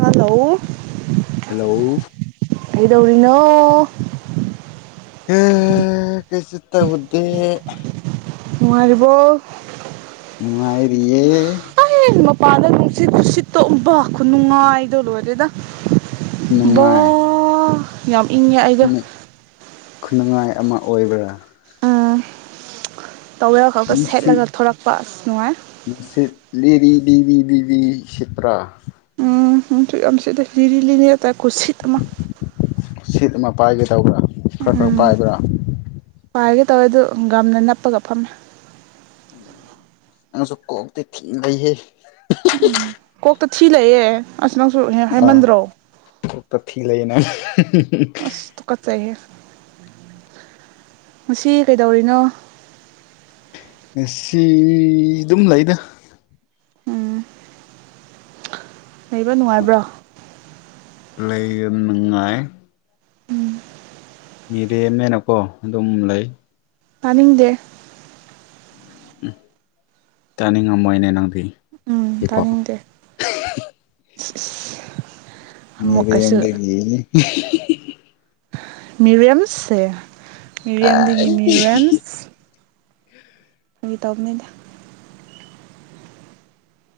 hello hello ꯀꯩꯗꯧꯔꯤꯅꯣ ꯀꯩꯁꯨ ꯇꯧꯗꯦ ꯅꯨꯡꯉꯥꯏꯔꯤꯕꯣ ꯅꯨꯡꯉꯥꯏꯔꯤꯌꯦ ꯑꯩ ꯃꯄꯥꯗ ꯅꯨꯡꯁꯤꯠ ꯅꯨꯡꯁꯤꯠꯇꯣꯕ ꯈꯨꯅꯨꯡꯉꯥꯏꯗꯣ ꯂꯣꯏꯔꯦꯗ ꯕꯣ ꯈꯨꯅꯨꯡꯉꯥꯏ ꯌꯥꯝ ꯏꯪꯉꯦ ꯑꯩꯒ ꯈꯨꯟꯅꯨꯡꯉꯥꯏ ꯑꯃ ꯑꯣꯏꯕ꯭ꯔꯥ ꯑꯥ ꯇꯋꯦꯜ ꯈꯛꯒ ꯅꯨꯡꯁꯤꯠ ꯁꯦꯠꯂꯒ ꯊꯣꯔꯛꯄ ꯑꯁ ꯅꯨꯡꯉꯥꯏ ꯅꯨꯡꯁꯤꯠ ꯂꯤꯔꯤ ꯂꯤꯕꯤ ꯕꯤꯕꯤ ꯁꯤꯠꯄ꯭ꯔꯥ [unintelligible] ꯌꯥꯝ ꯁꯤꯠꯂꯤ ꯂꯤꯔꯤ ꯂꯤꯅꯦꯇꯥ ꯀꯨꯁꯤꯠ ꯑꯃ ꯁꯤꯠ ꯑꯃ ꯄꯥꯏꯒꯦ ꯇꯧꯕ꯭ꯔꯥ ꯈꯔ ꯈꯔ ꯎꯝ ꯄꯥꯏꯕ꯭ꯔꯥ ꯄꯥꯏꯒꯦ ꯇꯧꯋꯦ ꯑꯗꯨ ꯒꯝꯅ ꯅꯞꯄꯒ ꯐꯝꯃꯦ ꯎꯝ ꯑꯁ ꯅꯪꯁꯨ ꯀꯣꯛꯇꯤ ꯊꯤꯅ ꯂꯩꯍꯦ ꯀꯣꯛꯇ ꯊꯤ ꯂꯩꯛꯑꯦ ꯑꯁ ꯅꯪꯁꯨ ꯍꯦꯛ ꯑꯥ ꯍꯥꯏꯃꯟꯗ꯭ꯔꯣ ꯀꯣꯛꯇ ꯊꯤ ꯂꯩꯌꯦꯅꯦ ꯑꯁ ꯇꯨꯀꯠꯆꯩꯍꯦ ꯉꯁꯤ ꯀꯩꯗꯧꯔꯤꯅꯣ ꯉꯁꯤ ꯑꯗꯨꯝ ꯂꯩꯗ ꯎꯝ ꯂꯩꯕ ꯅꯨꯡꯉꯥꯏꯕ꯭ꯔꯣ ꯂꯩꯕ ꯅꯨꯡꯉꯥꯏ ꯃꯤꯔꯦꯝꯅꯦꯅꯀꯣ ꯑꯗꯨꯝ ꯂꯩ ꯇꯥꯅꯤꯡꯗꯦ ꯎꯝ ꯇꯥꯅꯤꯡ ꯉꯝꯃꯣꯏꯅꯦ ꯅꯪꯗ ꯎꯝ ꯇꯥꯅꯤꯡꯗꯦ ꯑꯃꯨꯛꯀꯁꯨ ꯃꯤꯔꯦꯝꯒꯤ ꯃꯤ ꯃꯤꯔꯦꯝꯁꯁꯦ ꯃꯤꯔꯦꯝꯗꯒꯤ ꯃꯤꯔꯦꯝꯁ ꯐꯥꯒꯤ ꯇꯧꯕꯅꯤꯗ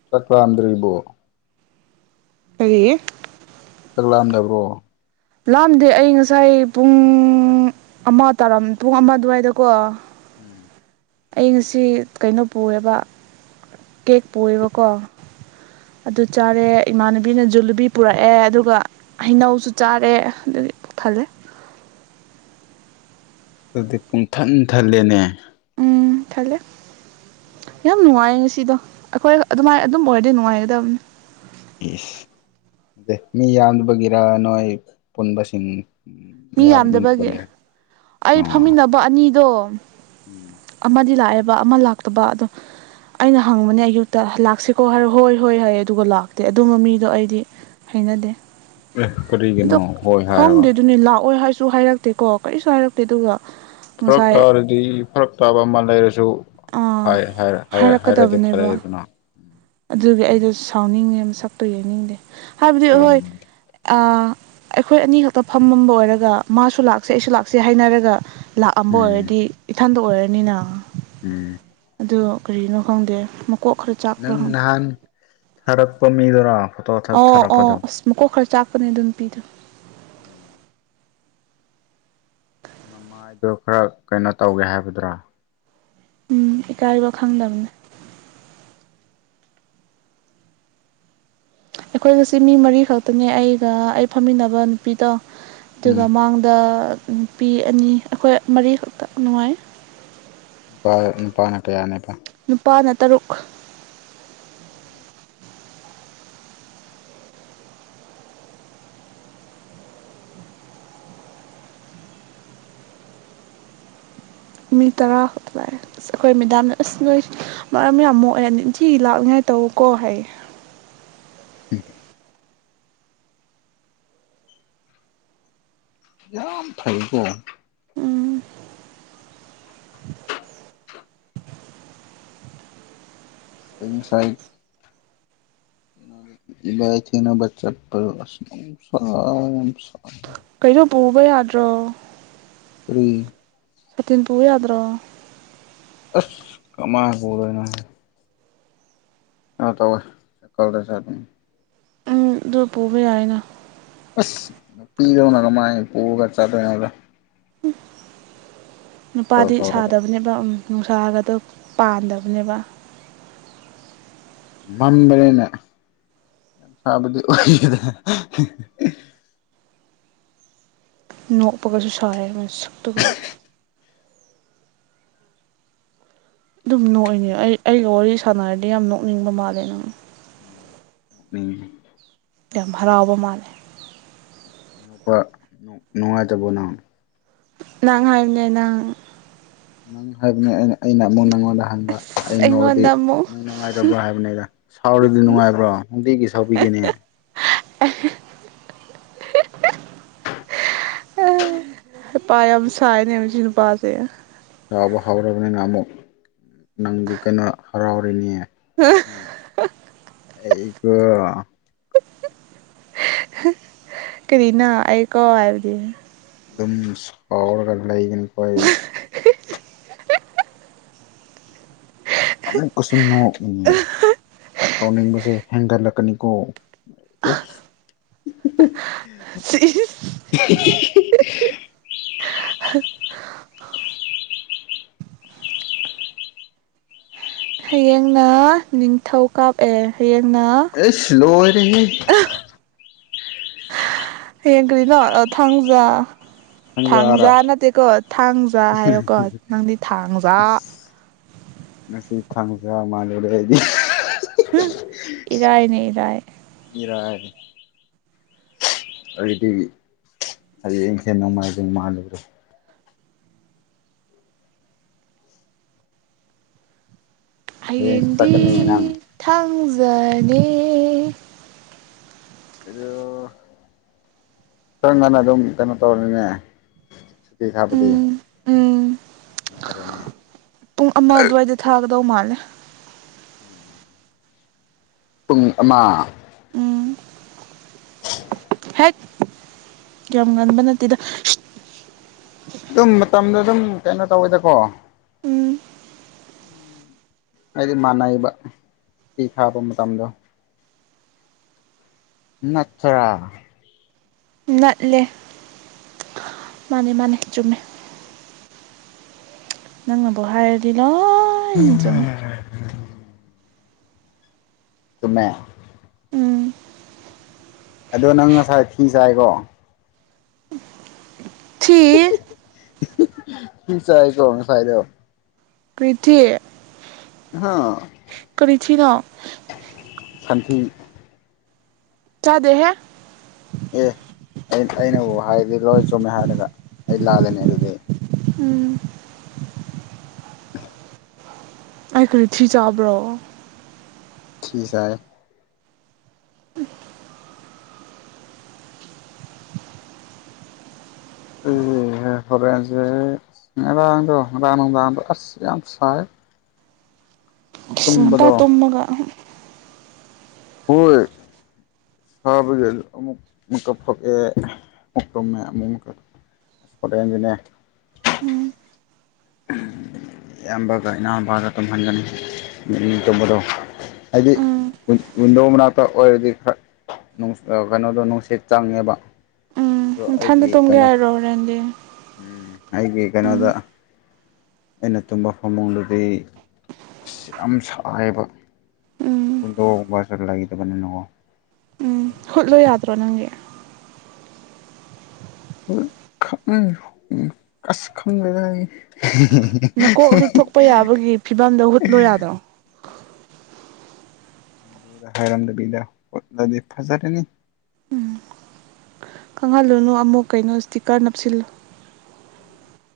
ꯆꯠꯔꯥꯝꯗ꯭ꯔꯤꯕꯣ ꯑꯦ ꯆꯥꯛ ꯂꯥꯝꯗꯕ꯭ꯔꯣ ꯂꯥꯝꯗꯦ ꯑꯩ ꯉꯁꯥꯏ ꯄꯨꯡ ꯑꯃ ꯇꯥꯔꯝ ꯄꯨꯡ ꯑꯃ ꯑꯗꯨꯋꯥꯏꯗꯀꯣ ꯎꯝ ꯑꯩ ꯉꯁꯤ ꯀꯩꯅꯣ ꯄꯨꯌꯦꯕ ꯀꯦꯛ ꯄꯨꯌꯦꯕꯀꯣ ꯑꯗꯨ ꯆꯥꯔꯦ ꯏꯃꯥꯟꯅꯕꯤꯅ ꯖꯤꯂꯤꯕꯤ ꯄꯨꯔꯛꯑꯦ ꯑꯗꯨꯒ ꯍꯩꯅꯧꯁꯨ ꯆꯥꯔꯦ ꯑꯗꯨꯒꯤ ꯊꯜꯂꯦ ꯑꯗꯤ ꯄꯨꯡꯊꯟ ꯊꯜꯂꯦꯅꯦ ꯎꯝ ꯊꯜꯂꯦ ꯌꯥꯝ ꯅꯨꯡꯉꯥꯏ ꯉꯁꯤꯗꯣ ꯑꯩꯈꯣꯏ ꯑꯗꯨꯃꯥꯏ ꯑꯗꯨꯝ ꯑꯣꯏꯔꯗꯤ ꯅꯨꯡꯉꯥꯏꯒꯗꯕꯅꯦ ꯏꯁ [unintelligible] ꯃꯤ ꯌꯥꯝꯗꯕꯒꯤꯔ ꯅꯣꯏ ꯄꯨꯟꯕꯁꯤꯡ ꯃꯤ ꯌꯥꯝꯗꯕꯒꯤ ꯂꯥꯛꯃꯤꯟꯅꯕꯒꯤꯔ ꯑꯩ ꯑꯣ ꯐꯝꯃꯤꯟꯅꯕ ꯑꯅꯤꯗꯣ ꯎꯝ ꯑꯃꯗꯤ ꯂꯥꯛꯑꯦꯕ ꯑꯃ ꯂꯥꯛꯇꯕ ꯑꯗꯣ ꯑꯩꯅ ꯍꯪꯕꯅꯦ ꯑꯌꯨꯛꯇ ꯂꯥꯛꯁꯤꯀꯣ ꯍꯥꯏ ꯍꯣꯏ ꯍꯥꯏꯌꯦ ꯑꯗꯨꯒ ꯂꯥꯛꯇꯦ ꯑꯗꯨꯝꯕ ꯃꯤꯗꯣ ꯑꯩꯗꯤ ꯍꯩꯅꯗꯦ ꯑꯦ ꯀꯔꯤꯒꯤꯅꯣ ꯑꯗꯣ ꯍꯣꯏ ꯍꯥꯏꯔꯒ ꯈꯪꯗꯦ ꯑꯗꯨꯅꯦ ꯂꯥꯛ ꯑꯣꯏ ꯍꯥꯏꯁꯨ ꯍꯥꯏꯔꯛꯇꯦꯀꯣ ꯀꯔꯤꯁꯨ ꯍꯥꯏꯔꯛꯇꯦ ꯑꯗꯨꯒ ꯐꯔꯛ ꯉꯁꯥꯏ ꯇꯥꯔꯗꯤ ꯐꯔꯛ ꯇꯥꯕ ꯑꯃ ꯂꯩꯔꯁꯨ ꯑꯥ ꯍꯥꯏ ꯍꯥꯏ ꯍꯥꯏ ꯍꯥꯏꯔꯗꯤ ꯍꯥꯏꯔꯛꯀꯗꯕꯅꯦꯕ ꯐꯔꯦꯗꯅ ꯑꯗꯨꯒꯤ ꯑꯩꯗꯣ ꯁꯥꯎꯅꯤꯡꯉꯦ ꯃꯁꯛꯇꯨ ꯌꯦꯡꯅꯤꯡꯗꯦ ꯍꯥꯏꯕꯗꯤ ꯀꯔꯝ ꯍꯣꯏ ꯑꯩꯈꯣꯏ ꯑꯅꯤ ꯈꯛꯇ ꯐꯝꯃꯝꯕ ꯑꯣꯏꯔꯒ ꯃꯥꯁꯨ ꯂꯥꯛꯁꯦ ꯑꯩꯁꯨ ꯂꯥꯛꯁꯦ ꯍꯥꯏꯅꯔꯒ ꯂꯥꯛꯑꯝꯕ ꯎꯝ ꯑꯣꯏꯔꯗꯤ ꯏꯊꯟꯇ ꯑꯣꯏꯔꯅꯤꯅ ꯎꯝ ꯑꯗꯨ ꯀꯔꯤꯅꯣ ꯈꯪꯗꯦ ꯃꯀꯣꯛ ꯈꯔ ꯆꯥꯛꯄ꯭ꯔꯥ ꯅꯪ ꯈꯪꯗꯦ ꯅꯍꯥꯟ ꯊꯥꯔꯛꯄ ꯃꯤꯗꯨꯔꯣ ꯑꯣ ꯑꯣ ꯊꯥꯔꯛꯄꯗꯣ ꯑꯁ ꯃꯀꯣꯛ ꯈꯔ ꯆꯥꯛꯄꯅꯦ ꯑꯗꯨ ꯅꯨꯄꯤꯗꯨ ꯎꯝ ꯃꯃꯥꯏꯗꯣ ꯈꯔ ꯀꯩꯅꯣ ꯇꯧꯒꯦ ꯍꯥꯏꯕꯗꯨꯔꯥ ꯎꯝ ꯏꯀꯥꯏꯕ ꯎꯝ ꯈꯪꯗꯕꯅꯦ ꯑꯩꯈꯣꯏꯒꯤꯁꯦ ꯃꯤ ꯃꯔꯤ ꯈꯛꯇꯅꯦ ꯑꯩꯒ ꯑꯩ ꯐꯝꯃꯤꯟꯅꯕ ꯅꯨꯄꯤꯗꯣ ꯎꯝ ꯑꯗꯨꯒ ꯃꯥꯡꯗ ꯅꯨꯄꯤ ꯑꯅꯤ ꯑꯩꯈꯣꯏ ꯃꯔꯤꯈꯛꯇ ꯅꯨꯡꯉꯥꯏ ꯅꯨꯄꯥ ꯅꯨꯄꯥꯅ ꯀꯌꯥꯅꯦꯕ ꯅꯨꯄꯥꯅ ꯇꯔꯨꯛ ꯃꯤ ꯇꯔꯥ ꯈꯛꯇꯥ ꯂꯥꯛꯑꯦ ꯑꯁ ꯑꯩꯈꯣꯏ ꯃꯦꯗꯥꯝꯅ ꯑꯁ ꯅꯣꯏ ꯃꯔꯝ ꯌꯥꯝ ꯃꯣꯛꯑꯦ ꯅꯤꯡꯊꯤꯒꯤ ꯂꯥꯛꯅꯤꯡꯉꯥꯏ ꯇꯧꯀꯣ ꯍꯥꯏꯌꯦ ꯎꯝ ꯌꯥꯝ ꯌꯥꯝ ꯐꯩꯀꯣ ꯎꯝ ꯁ ꯁꯥꯏ ꯏꯕꯥꯅꯤ ꯊꯦꯡꯅꯕ ꯆꯠꯄ ꯑꯁ ꯅꯨꯡꯁꯤ ꯌꯥꯝ ꯁꯥꯏ ꯀꯩꯅꯣ ꯄꯨꯕ ꯌꯥꯗ꯭ꯔꯣ ꯎꯝ ꯁꯥꯇꯤꯟ ꯄꯨ ꯌꯥꯗ꯭ꯔꯣ ꯑꯁ ꯀꯃꯥꯏ ꯄꯨꯗꯣꯏꯅꯣ ꯍꯦ ꯑ ꯇꯧꯋꯦ ꯁꯥꯏꯀꯜꯗ ꯆꯠꯄꯅꯦ ꯎꯝ ꯑꯗꯨ ꯄꯨꯕ ꯌꯥꯏꯅ ꯑꯁ ꯄꯤꯗꯧꯅ ꯀꯃꯥꯏꯅ ꯄꯨꯔꯒ ꯆꯠꯗꯣꯏꯅꯣꯗ ꯁꯥꯏꯀꯜ ꯅꯨꯄꯥꯗꯤ ꯊꯧꯔꯒ ꯁꯥꯗꯕꯅꯦꯕ ꯎꯝ ꯅꯨꯡꯁꯥ ꯒꯥꯇꯣ ꯄꯥꯟꯗꯕꯅꯦꯕ ꯃꯝꯕꯅꯤ ꯁꯥꯕꯗꯤ ꯑꯣꯏꯗꯅ ꯅꯣꯛꯄꯒꯁꯨ ꯁꯥꯔꯦ ꯃꯁꯛꯇꯨꯒ ꯑꯗꯨꯝ ꯅꯣꯛꯏꯅꯦ ꯑꯩ ꯑꯩꯒ ꯋꯥꯔꯤ ꯁꯥꯟꯅꯔꯗꯤ ꯌꯥꯝ ꯅꯣꯛꯅꯤꯡꯕ ꯃꯥꯜꯂꯦ ꯅꯪ ꯎꯝ ꯌꯥꯝ ꯍꯔꯥꯎꯕ ꯃꯥꯜꯂꯦ ꯅꯨꯄꯥ ꯅꯨꯡ ꯅꯨꯡꯉꯥꯏꯇꯥꯕꯣ ꯅꯪ ꯅꯪ ꯍꯥꯏꯕꯅꯦ ꯅꯪ ꯅꯪ ꯍꯥꯏꯕꯅ ꯑꯩꯅ ꯑꯩꯅ ꯑꯃꯨꯛ ꯅꯪꯉꯣꯟꯗ ꯍꯪꯕ ꯑꯩ ꯅꯣꯛꯑꯗꯤ ꯑꯩꯉꯣꯟꯗ ꯑꯃꯨꯛ ꯅꯪ ꯅꯨꯡꯉꯥꯏ ꯕ꯭ꯔꯥ ꯍꯥꯏꯕꯅꯤꯗ ꯁꯥꯎꯔꯗꯤ ꯅꯨꯡꯉꯥꯏꯕ꯭ꯔꯣ ꯅꯨꯡꯇꯤꯒꯤ ꯁꯥꯎꯕꯤꯒꯦꯅꯦ ꯄꯥ ꯌꯥꯝ ꯁꯥꯏꯑꯅꯦ ꯃꯁꯤ ꯅꯨꯄꯥꯁꯦ ꯁꯥꯎꯕ ꯍꯧꯔꯕꯅꯤꯅ ꯑꯃꯨꯛ ꯅꯪꯗꯤ ꯀꯩꯅꯣ ꯍꯔꯥꯎꯔꯅꯤꯌꯦ ꯍꯥ ꯑꯩꯀꯣ ꯀꯔꯤꯅꯥ ꯑꯩꯀꯣ ꯍꯥꯏꯕꯗꯤ ꯑꯗꯨꯝ ꯁꯥꯎꯔꯒ ꯂꯩꯒꯅꯤꯀꯣ ꯑꯩ ꯑꯃꯨꯛꯀꯁꯨ ꯅꯣꯛꯅꯤꯡꯉꯦ ꯁꯥꯎꯅꯤꯡꯕꯁꯦ ꯍꯦꯟꯒꯠꯂꯛꯀꯅꯤꯀꯣ ꯏꯁ [unintelligible] ꯍꯌꯦꯡꯅ ꯅꯤꯡꯊꯧꯀ ꯑꯦ ꯍꯌꯦꯡꯅ ꯏꯁ ꯂꯣꯏꯔꯦꯍꯦ ꯍꯌꯦꯡ ꯀꯔꯤꯅꯣ ꯑ ꯊꯥꯡꯖꯥ ꯊꯥꯡꯖꯥꯔꯥ ꯊꯥꯡꯓꯥ ꯅꯠꯇꯦꯀꯣ ꯊꯥꯡꯖꯥ ꯍꯥꯏꯌꯣꯀꯣ ꯅꯪꯗꯤ ꯊꯥꯡꯓꯥ ꯑꯁ ꯉꯁꯤ ꯈꯥꯡꯖꯥ ꯃꯥꯥꯟꯂꯨꯔꯦ ꯑꯩꯗꯤ ꯏꯔꯥꯏꯅꯦ ꯏꯔꯥꯏ ꯏꯔꯥꯏ ꯑꯗꯨꯗꯤ ꯍꯌꯦꯡ ꯆꯦꯅꯗꯧ ꯅꯣꯡꯃꯥꯏꯖꯤꯡ ꯃꯥꯜꯂꯨꯕꯗꯣ ꯍꯌꯦꯡꯁꯨ ꯍꯌꯦꯡꯗꯤ ꯆꯠꯀꯅꯤ ꯅꯪ ꯊꯥꯡꯖꯅꯤ ꯑꯗꯨ ꯈꯔ ꯉꯟꯅ ꯑꯗꯨꯝ ꯀꯩꯅꯣ ꯇꯧꯔꯅꯤꯅꯦ ꯏ ꯈꯥꯞꯄꯗꯤ ꯎꯝ ꯎꯝ ꯅꯨꯡꯉꯥꯏꯔꯦꯅꯦ ꯄꯨꯡ ꯑꯃ ꯑꯗꯨꯋꯥꯏꯗ ꯊꯥꯒꯗꯧ ꯃꯥꯜꯂꯦ [inaudible] ꯄꯨꯡ ꯑꯃ ꯎꯝ ꯍꯦꯛ ꯌꯥꯝ ꯉꯟꯕ ꯅꯠꯇꯦꯗ ꯑꯗꯨꯝ ꯃꯇꯝꯗꯣ ꯑꯗꯨꯝ ꯀꯩꯅꯣ ꯇꯧꯋꯦꯗ ꯀꯣ ꯎꯝ ꯍꯥꯏꯗꯤ ꯃꯥꯟꯅꯩꯕ ꯇꯤ ꯊꯥꯕ ꯃꯇꯝꯗꯣ ꯅꯠ ꯊꯔꯥ ꯅꯠꯂꯦ ꯃꯥꯅꯦ ꯃꯥꯅꯦ ꯆꯨꯝꯃꯦ ꯅꯪꯅꯕꯨ ꯍꯥꯏꯔꯗꯤ ꯂꯣꯏꯅ ꯆꯨꯝꯃꯦ ꯆꯨꯝꯃꯦ ꯎꯝ ꯑꯗꯣ ꯅꯪ ꯉꯁꯥꯏ ꯐꯤ ꯁꯥꯏꯔꯣ ꯊꯤ ꯐꯤ ꯁꯥꯏ ꯀꯣ ꯉꯁꯥꯏꯗꯣ ꯄ꯭ꯔꯤꯊꯤ ꯍꯥ ꯀꯔꯤ ꯊꯤꯅꯣ ꯁꯟꯊꯤ ꯆꯥꯗꯦꯍꯦ ꯑꯦ ꯑꯩ ꯑꯩꯅꯕꯨ ꯍꯥꯏꯔꯗꯤ ꯂꯣꯏ ꯆꯨꯝꯃꯦ ꯍꯥꯏꯔꯒ ꯑꯩ ꯂꯥꯜꯂꯦꯅꯦ ꯑꯗꯨꯗꯤ ꯎꯝ [inaudible] ꯑꯩ [unintelligible] ꯊꯤ ꯆꯥꯕ꯭ꯔꯣ ꯊꯤ ꯆꯥꯏꯌꯦ ꯑꯗꯨꯅꯦ ꯍꯦ ꯍꯣꯔꯦꯟꯁꯦ ꯉꯔꯥꯡꯗꯣ ꯉꯔꯥꯡ ꯅꯨꯡꯗꯥꯡꯗꯣ ꯑꯁ ꯌꯥꯝ ꯁꯥꯏ ꯏꯁ ꯉꯟꯇꯥ ꯇꯨꯝꯕꯗꯣ ꯇꯨꯝꯃꯒ ꯑꯍ ꯍꯣꯏ ꯁꯥꯕꯒꯤ ꯑꯗꯨ ꯑꯃꯨꯛ ꯃꯤꯀꯞ ꯊꯣꯛꯑꯦ ꯑꯃꯨꯛ ꯇꯝꯃꯦ ꯑꯃꯨꯛ ꯃꯨꯀ ꯑꯁ ꯍꯣꯔꯦꯟꯗꯤꯅꯦ ꯎꯝ ꯏꯌꯥꯝꯕꯒ ꯏꯅꯥꯎꯄꯥꯒ ꯇꯨꯝꯍꯟꯒꯅꯤ ꯃꯤ ꯑꯅꯤ ꯇꯨꯝꯕꯗꯣ ꯍꯥꯏꯗꯤ ꯎꯝ ꯋꯤ ꯋꯤꯟꯗꯣ ꯃꯅꯥꯛꯇ ꯑꯣꯏꯔꯗꯤ ꯈꯔ ꯅꯨꯡꯁ ꯑꯥ ꯀꯩꯅꯣꯗꯣ ꯅꯨꯡꯁꯤꯠ ꯆꯪꯉꯦꯕ ꯎꯝ ꯑꯗꯣ ꯅꯊꯟꯗ ꯑꯩꯒꯤ ꯇꯨꯝꯒꯦ ꯀꯩꯅꯣ ꯍꯥꯏꯔꯣ ꯍꯣꯔꯦꯟꯗꯤ ꯎꯝ ꯑꯩꯒꯤ ꯎꯝ ꯀꯩꯅꯣꯗ ꯑꯩꯅ ꯇꯨꯝꯕ ꯐꯃꯨꯡꯗꯨꯗꯤ ꯑꯁ ꯌꯥꯝ ꯁꯥꯏꯕ ꯎꯝ ꯋꯤꯟꯗꯣꯒꯨꯝꯕꯁꯨ ꯂꯩꯇꯕꯅꯤꯅꯀꯣ ꯎꯝ ꯍꯨꯠꯂꯣ ꯌꯥꯗ꯭ꯔꯣ ꯅꯪꯒꯤ [unintelligible] ꯑꯁ ꯈꯪꯗꯦꯗ ꯑꯩ ꯅꯀꯣꯛ ꯂꯤꯛꯊꯣꯛꯄ ꯌꯥꯕꯒꯤ ꯐꯤꯕꯝꯗ ꯍꯨꯠꯂꯣ ꯌꯥꯗ꯭ꯔꯣ ꯃꯄꯨꯗ ꯍꯥꯏꯔꯝꯗꯕꯤꯗ ꯍꯨꯠꯂꯗꯤ ꯐꯖꯔꯅꯤ ꯈꯪꯍꯜꯂꯨꯅꯨ ꯑꯃꯨꯛ ꯀꯩꯅꯣ ꯏꯁꯇꯤꯀꯔ ꯅꯞꯁꯤꯜꯂꯨ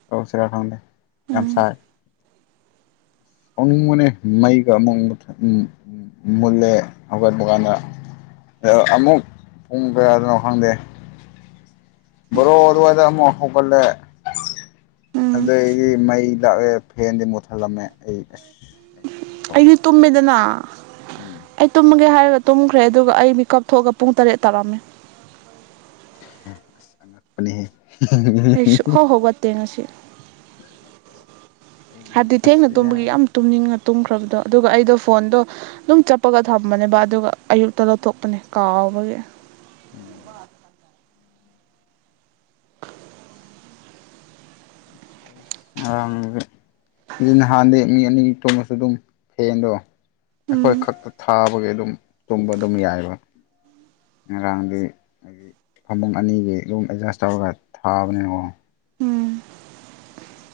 ꯇꯧꯁꯤꯔꯥ ꯈꯪꯗꯦ ꯌꯥꯝ ꯎꯝ ꯁꯥꯏ ꯁꯥꯎꯅꯤꯡꯕꯅꯦ ꯃꯩꯒ ꯑꯃꯨꯛ ꯃꯨꯊꯠ ꯎꯝ ꯎꯝ ꯃꯨꯠꯂꯦ ꯍꯧꯒꯠꯄ ꯀꯥꯟꯗ ꯑ ꯑꯃꯨꯛ ꯄꯨꯡ ꯀꯌꯥꯗꯅꯣ ꯈꯪꯗꯦ ꯕ꯭ꯔꯣ ꯑꯗꯨꯋꯥꯏꯗ ꯑꯃꯨꯛ ꯍꯧꯒꯠꯂꯦ ꯎꯝ ꯑꯗꯩꯒꯤ ꯃꯩ ꯂꯥꯛꯑꯦ ꯐꯦꯟꯗꯤ ꯃꯨꯠꯊꯠꯂꯝꯃꯦ ꯑꯩ ꯑꯁ ꯌꯥꯝ ꯀꯩꯅꯣ ꯇꯧꯕꯅꯦ ꯑꯩꯗꯤ ꯇꯨꯝꯃꯦꯗꯅ ꯎꯝ ꯑꯩ ꯇꯨꯝꯃꯒꯦ ꯍꯥꯏꯔꯒ ꯇꯨꯝꯈ꯭ꯔꯦ ꯑꯗꯨꯒ ꯑꯩ ꯃꯤꯀꯞ ꯊꯣꯛꯑꯒ ꯄꯨꯡ ꯇꯔꯦꯠ ꯇꯥꯔꯝꯃꯦ ꯑꯁ ꯑꯉꯛꯄꯅꯤꯍꯦ ꯑꯩ ꯁꯨꯛ ꯍꯥꯎ ꯍꯧꯒꯠꯇꯦ ꯉꯁꯤ ꯑꯩꯗꯤꯅꯦ ꯍꯥꯏꯕꯗꯤ ꯊꯦꯡꯅ ꯑꯁ ꯇꯨꯝꯕꯒꯤ ꯌꯥꯔꯦ ꯌꯥꯝ ꯇꯨꯝꯅꯤꯡꯉ ꯇꯨꯝꯈ꯭ꯔꯕꯗꯣ ꯑꯗꯨꯒ ꯑꯩꯗꯣ ꯐꯣꯟꯗꯣ ꯗꯨꯝ ꯆꯞꯄꯒ ꯊꯝꯕꯅꯦꯕ ꯑꯗꯨꯒ ꯑꯌꯨꯛꯇ ꯂꯧꯊꯣꯛꯄꯅꯦ ꯀꯥꯎꯕꯒꯤ ꯎꯝ [inaudible] ꯉꯔꯡꯗꯤ ꯅꯍꯥꯟꯗꯤ ꯃꯤ ꯑꯅꯤ ꯇꯨꯝꯃꯁꯨ ꯑꯗꯨꯝ ꯐꯦꯟꯗꯣ ꯑꯈꯣꯏ ꯎꯝ ꯈꯛꯇ ꯊꯥꯕꯒꯤ ꯑꯗꯨꯝ ꯇꯨꯝꯕ ꯑꯗꯨꯝ ꯌꯥꯏꯕ ꯉꯔꯥꯡꯗꯤ ꯍꯥꯏꯗꯤ ꯐꯃꯨꯡ ꯑꯅꯤꯒꯤ ꯑꯗꯨꯝ ꯑꯦꯗꯖꯦꯁ ꯇꯧꯔꯒ ꯊꯥꯕꯅꯤꯉꯣ ꯎꯝ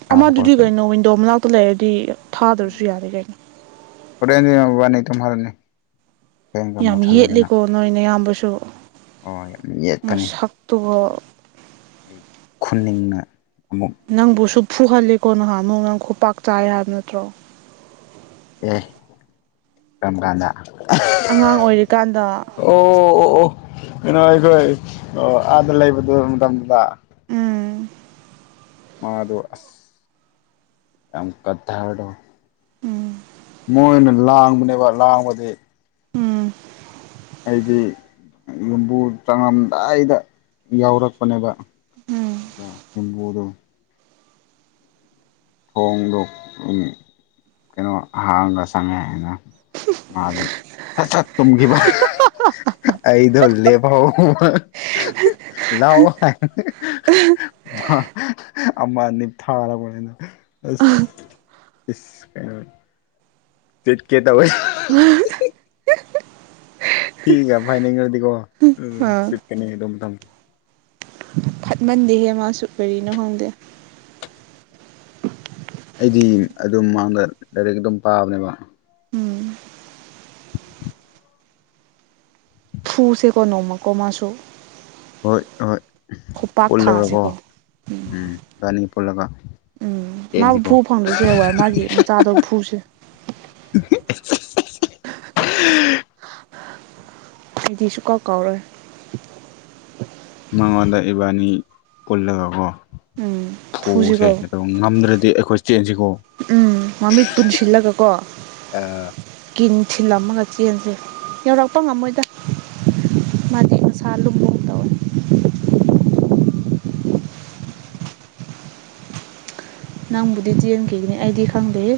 ꯁꯥꯕ ꯑꯃꯗꯨꯗꯤ ꯈꯣꯠꯄ ꯋꯦꯟꯅꯣ ꯋꯤꯟꯗꯣ ꯃꯅꯥꯛꯇ ꯂꯩꯔꯗꯤ ꯊꯥꯗ꯭ꯔꯁꯨ ꯎꯝ ꯌꯥꯔꯦ ꯀꯩꯅꯣ ꯍꯣꯔꯦꯟꯗꯤ ꯃꯕꯋꯥꯅꯤ ꯇꯨꯝꯍꯜꯂꯅꯤ ꯐꯦꯟꯒ ꯌꯥꯝ ꯃꯨꯠꯊꯠꯂꯦꯗꯅ ꯌꯦꯠꯂꯤꯀꯣ ꯅꯣꯏꯅ ꯅꯌꯥꯝꯕꯁꯨ ꯑꯣ ꯌꯥꯝ ꯌꯦꯠꯄꯅꯤ ꯃꯁꯛꯇꯨꯒ ꯑꯩ ꯑꯩ ꯈꯨꯅꯤꯡꯅ ꯑꯃꯨꯛ ꯅꯪꯕꯨꯁꯨ ꯐꯨꯍꯜꯂꯦꯀꯣ ꯅꯍꯥꯟꯃꯨꯛ ꯅꯪ ꯈꯨꯄꯥꯛ ꯆꯥꯏ ꯍꯥꯏꯕ ꯅꯠꯇ꯭ꯔꯣ ꯑꯦ ꯀꯔꯝ ꯀꯥꯟꯗ ꯑꯉꯥꯡ ꯑꯣꯏꯔꯤꯀꯥꯟꯗ ꯑꯣ ꯑꯣ ꯑꯣ ꯀꯩꯅꯣ ꯑꯩꯈꯣꯏ ꯑꯣ ꯑꯥꯗ ꯂꯩꯕꯗꯨ ꯃꯇꯝꯗꯨꯗ ꯎꯝ ꯃꯥꯗꯣ ꯑꯁ ꯌꯥꯝ ꯀꯠꯊꯔꯗꯣ ꯎꯝ ꯃꯣꯏꯅ ꯂꯥꯡꯕꯅꯦꯕ ꯂꯥꯡꯕꯗꯤ ꯎꯝ ꯑꯩꯗꯤ ꯌꯨꯝꯕꯨ ꯆꯪꯉꯝꯗꯥꯏꯗ ꯌꯥꯎꯔꯛꯄꯅꯦꯕ ꯎꯝ ꯗ ꯍꯤꯡꯕꯣꯗꯣ ꯊꯣꯡꯗꯣꯎꯝ ꯀꯩꯅꯣ ꯍꯥꯡꯒ ꯆꯪꯉꯦꯛ ꯑꯦꯅ ꯃꯥꯗꯤ ꯁꯠ ꯁꯠ ꯇꯨꯝꯒꯤꯕ ꯑꯩꯗꯣ ꯂꯦꯞ ꯐꯥꯎꯕ ꯂꯛꯑꯣ ꯍꯥꯏꯕꯅꯦ ꯃ ꯑꯃ ꯅꯤ ꯊꯥꯔꯕꯅꯤꯅ ꯑꯁ ꯏꯁ ꯀꯩꯅꯣ ꯆꯤꯠꯀꯦ ꯇꯧꯋꯤ ꯇꯤꯒ ꯐꯥꯏꯅꯦꯡ ꯉꯗꯤꯀꯣ ꯎꯝ ꯑꯥ ꯆꯤꯠꯀꯅꯤ ꯑꯗꯨꯇꯝ ꯐꯠꯃꯟꯗꯦꯍꯦ ꯃꯥꯁꯨ ꯀꯔꯤꯅꯣ ꯈꯪꯗꯦ ꯑꯩꯗꯤ ꯑꯗꯨꯝ ꯃꯥꯡꯗ ꯂꯥꯏꯔꯤꯛ ꯑꯗꯨꯝ ꯄꯥꯕꯅꯦꯕ ꯎꯝ ꯐꯨꯁꯦꯀꯣ ꯅꯣꯡꯃꯀꯣ ꯃꯥꯁꯨ ꯍꯣꯏ ꯍꯣꯏ ꯈꯨꯄꯥꯛ ꯄꯨꯜꯂꯒꯀꯣ ꯊꯥꯁꯤꯀꯣ ꯎꯝ ꯏꯕꯅꯤ ꯄꯨꯜꯂꯒ ꯎꯝ ꯃꯥꯕꯨ ꯆꯦꯟꯁꯤꯀꯣ ꯐꯨ ꯐꯪꯗ꯭ꯔꯁꯨ ꯍꯌꯦꯡ ꯋꯥꯏ ꯃꯥꯒꯤ ꯃꯆꯥꯗꯣ ꯐꯨꯁꯦ ꯑꯩꯗꯤꯁꯨ ꯀꯥꯎ ꯀꯥꯎꯔꯣꯏ ꯃꯉꯣꯟꯗ ꯏꯕꯥꯅꯤ ꯄꯨꯜꯂꯒꯀꯣ ꯎꯝ ꯐꯨꯁꯦ ꯐꯨꯁꯤꯀꯣ ꯅꯗꯧ ꯉꯝꯗ꯭ꯔꯗꯤ ꯑꯩꯈꯣꯏ ꯆꯦꯟꯖꯤꯀꯣ ꯎꯝ ꯃꯃꯤꯠ ꯄꯨꯟꯁꯤꯜꯂꯒ ꯀꯣ ꯑꯥ ꯀꯤꯟ ꯊꯤꯜꯂꯝꯃꯒ ꯆꯦꯟꯁꯦ ꯌꯧꯔꯛꯄ ꯉꯝꯃꯣꯏꯗ ꯃꯥꯗꯤ ꯃꯁꯥ ꯂꯨꯝꯒꯨꯝ ꯇꯧꯋꯦ ꯅꯪꯕꯨꯗꯤ ꯆꯦꯟꯈꯤꯒꯅꯤ ꯑꯩꯗꯤ ꯈꯡꯗꯦꯍꯦ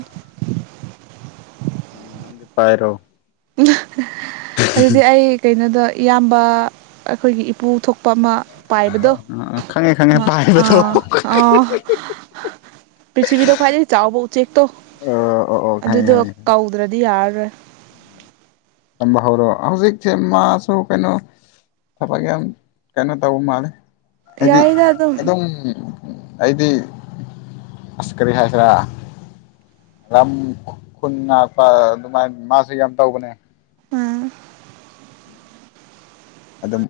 ꯅꯪ ꯅꯪꯗꯤ ꯄꯥꯏꯔꯣ ꯑꯗꯨꯗꯤ ꯑꯩ ꯀꯩꯅꯣꯗꯣ ꯏꯌꯥꯝꯕ ꯑꯩꯈꯣꯏꯒꯤ ꯏꯄꯨ ꯊꯣꯛꯄ ꯑꯃ ꯇꯥꯏꯕꯗꯣ ꯑꯥ ꯈꯪꯉꯦ ꯈꯪꯉꯦ ꯃꯥ ꯄꯥꯏꯕꯗꯣ ꯑꯥ ꯑꯣ ꯑꯣ ꯄ꯭ꯔꯤꯊꯤꯕꯤꯗ ꯈ꯭ꯋꯥꯏꯗꯒꯤ ꯆꯥꯎꯕ ꯎꯆꯦꯛꯇꯣ ꯑꯣ ꯑꯣ ꯈꯪꯉꯦ ꯑꯗꯨꯗꯣ ꯈꯪꯉꯦ ꯀꯧꯗ꯭ꯔꯥꯗꯤ ꯌꯥꯔꯂꯣꯏ ꯇꯝꯕ ꯍꯧꯔꯣ ꯍꯧꯖꯤꯛꯁꯦ ꯃꯥꯁꯨ ꯀꯩꯅꯣ ꯊꯕꯛ ꯌꯥꯝ ꯀꯩꯅꯣ ꯇꯧꯕ ꯃꯥꯜꯂꯦ ꯍꯥꯏꯗꯤ ꯑꯗꯨꯝ ꯑꯩꯗꯤ ꯑꯁ ꯀꯔꯤ ꯍꯥꯏꯁꯤꯔꯥ ꯌꯥꯝ ꯈꯨꯟ ꯉꯥꯛꯄ ꯑꯗꯨꯃꯥꯏꯅ ꯃꯥꯁꯤ ꯌꯥꯝ ꯇꯧꯕꯅꯦ ꯎꯝ ꯑꯗꯨꯝ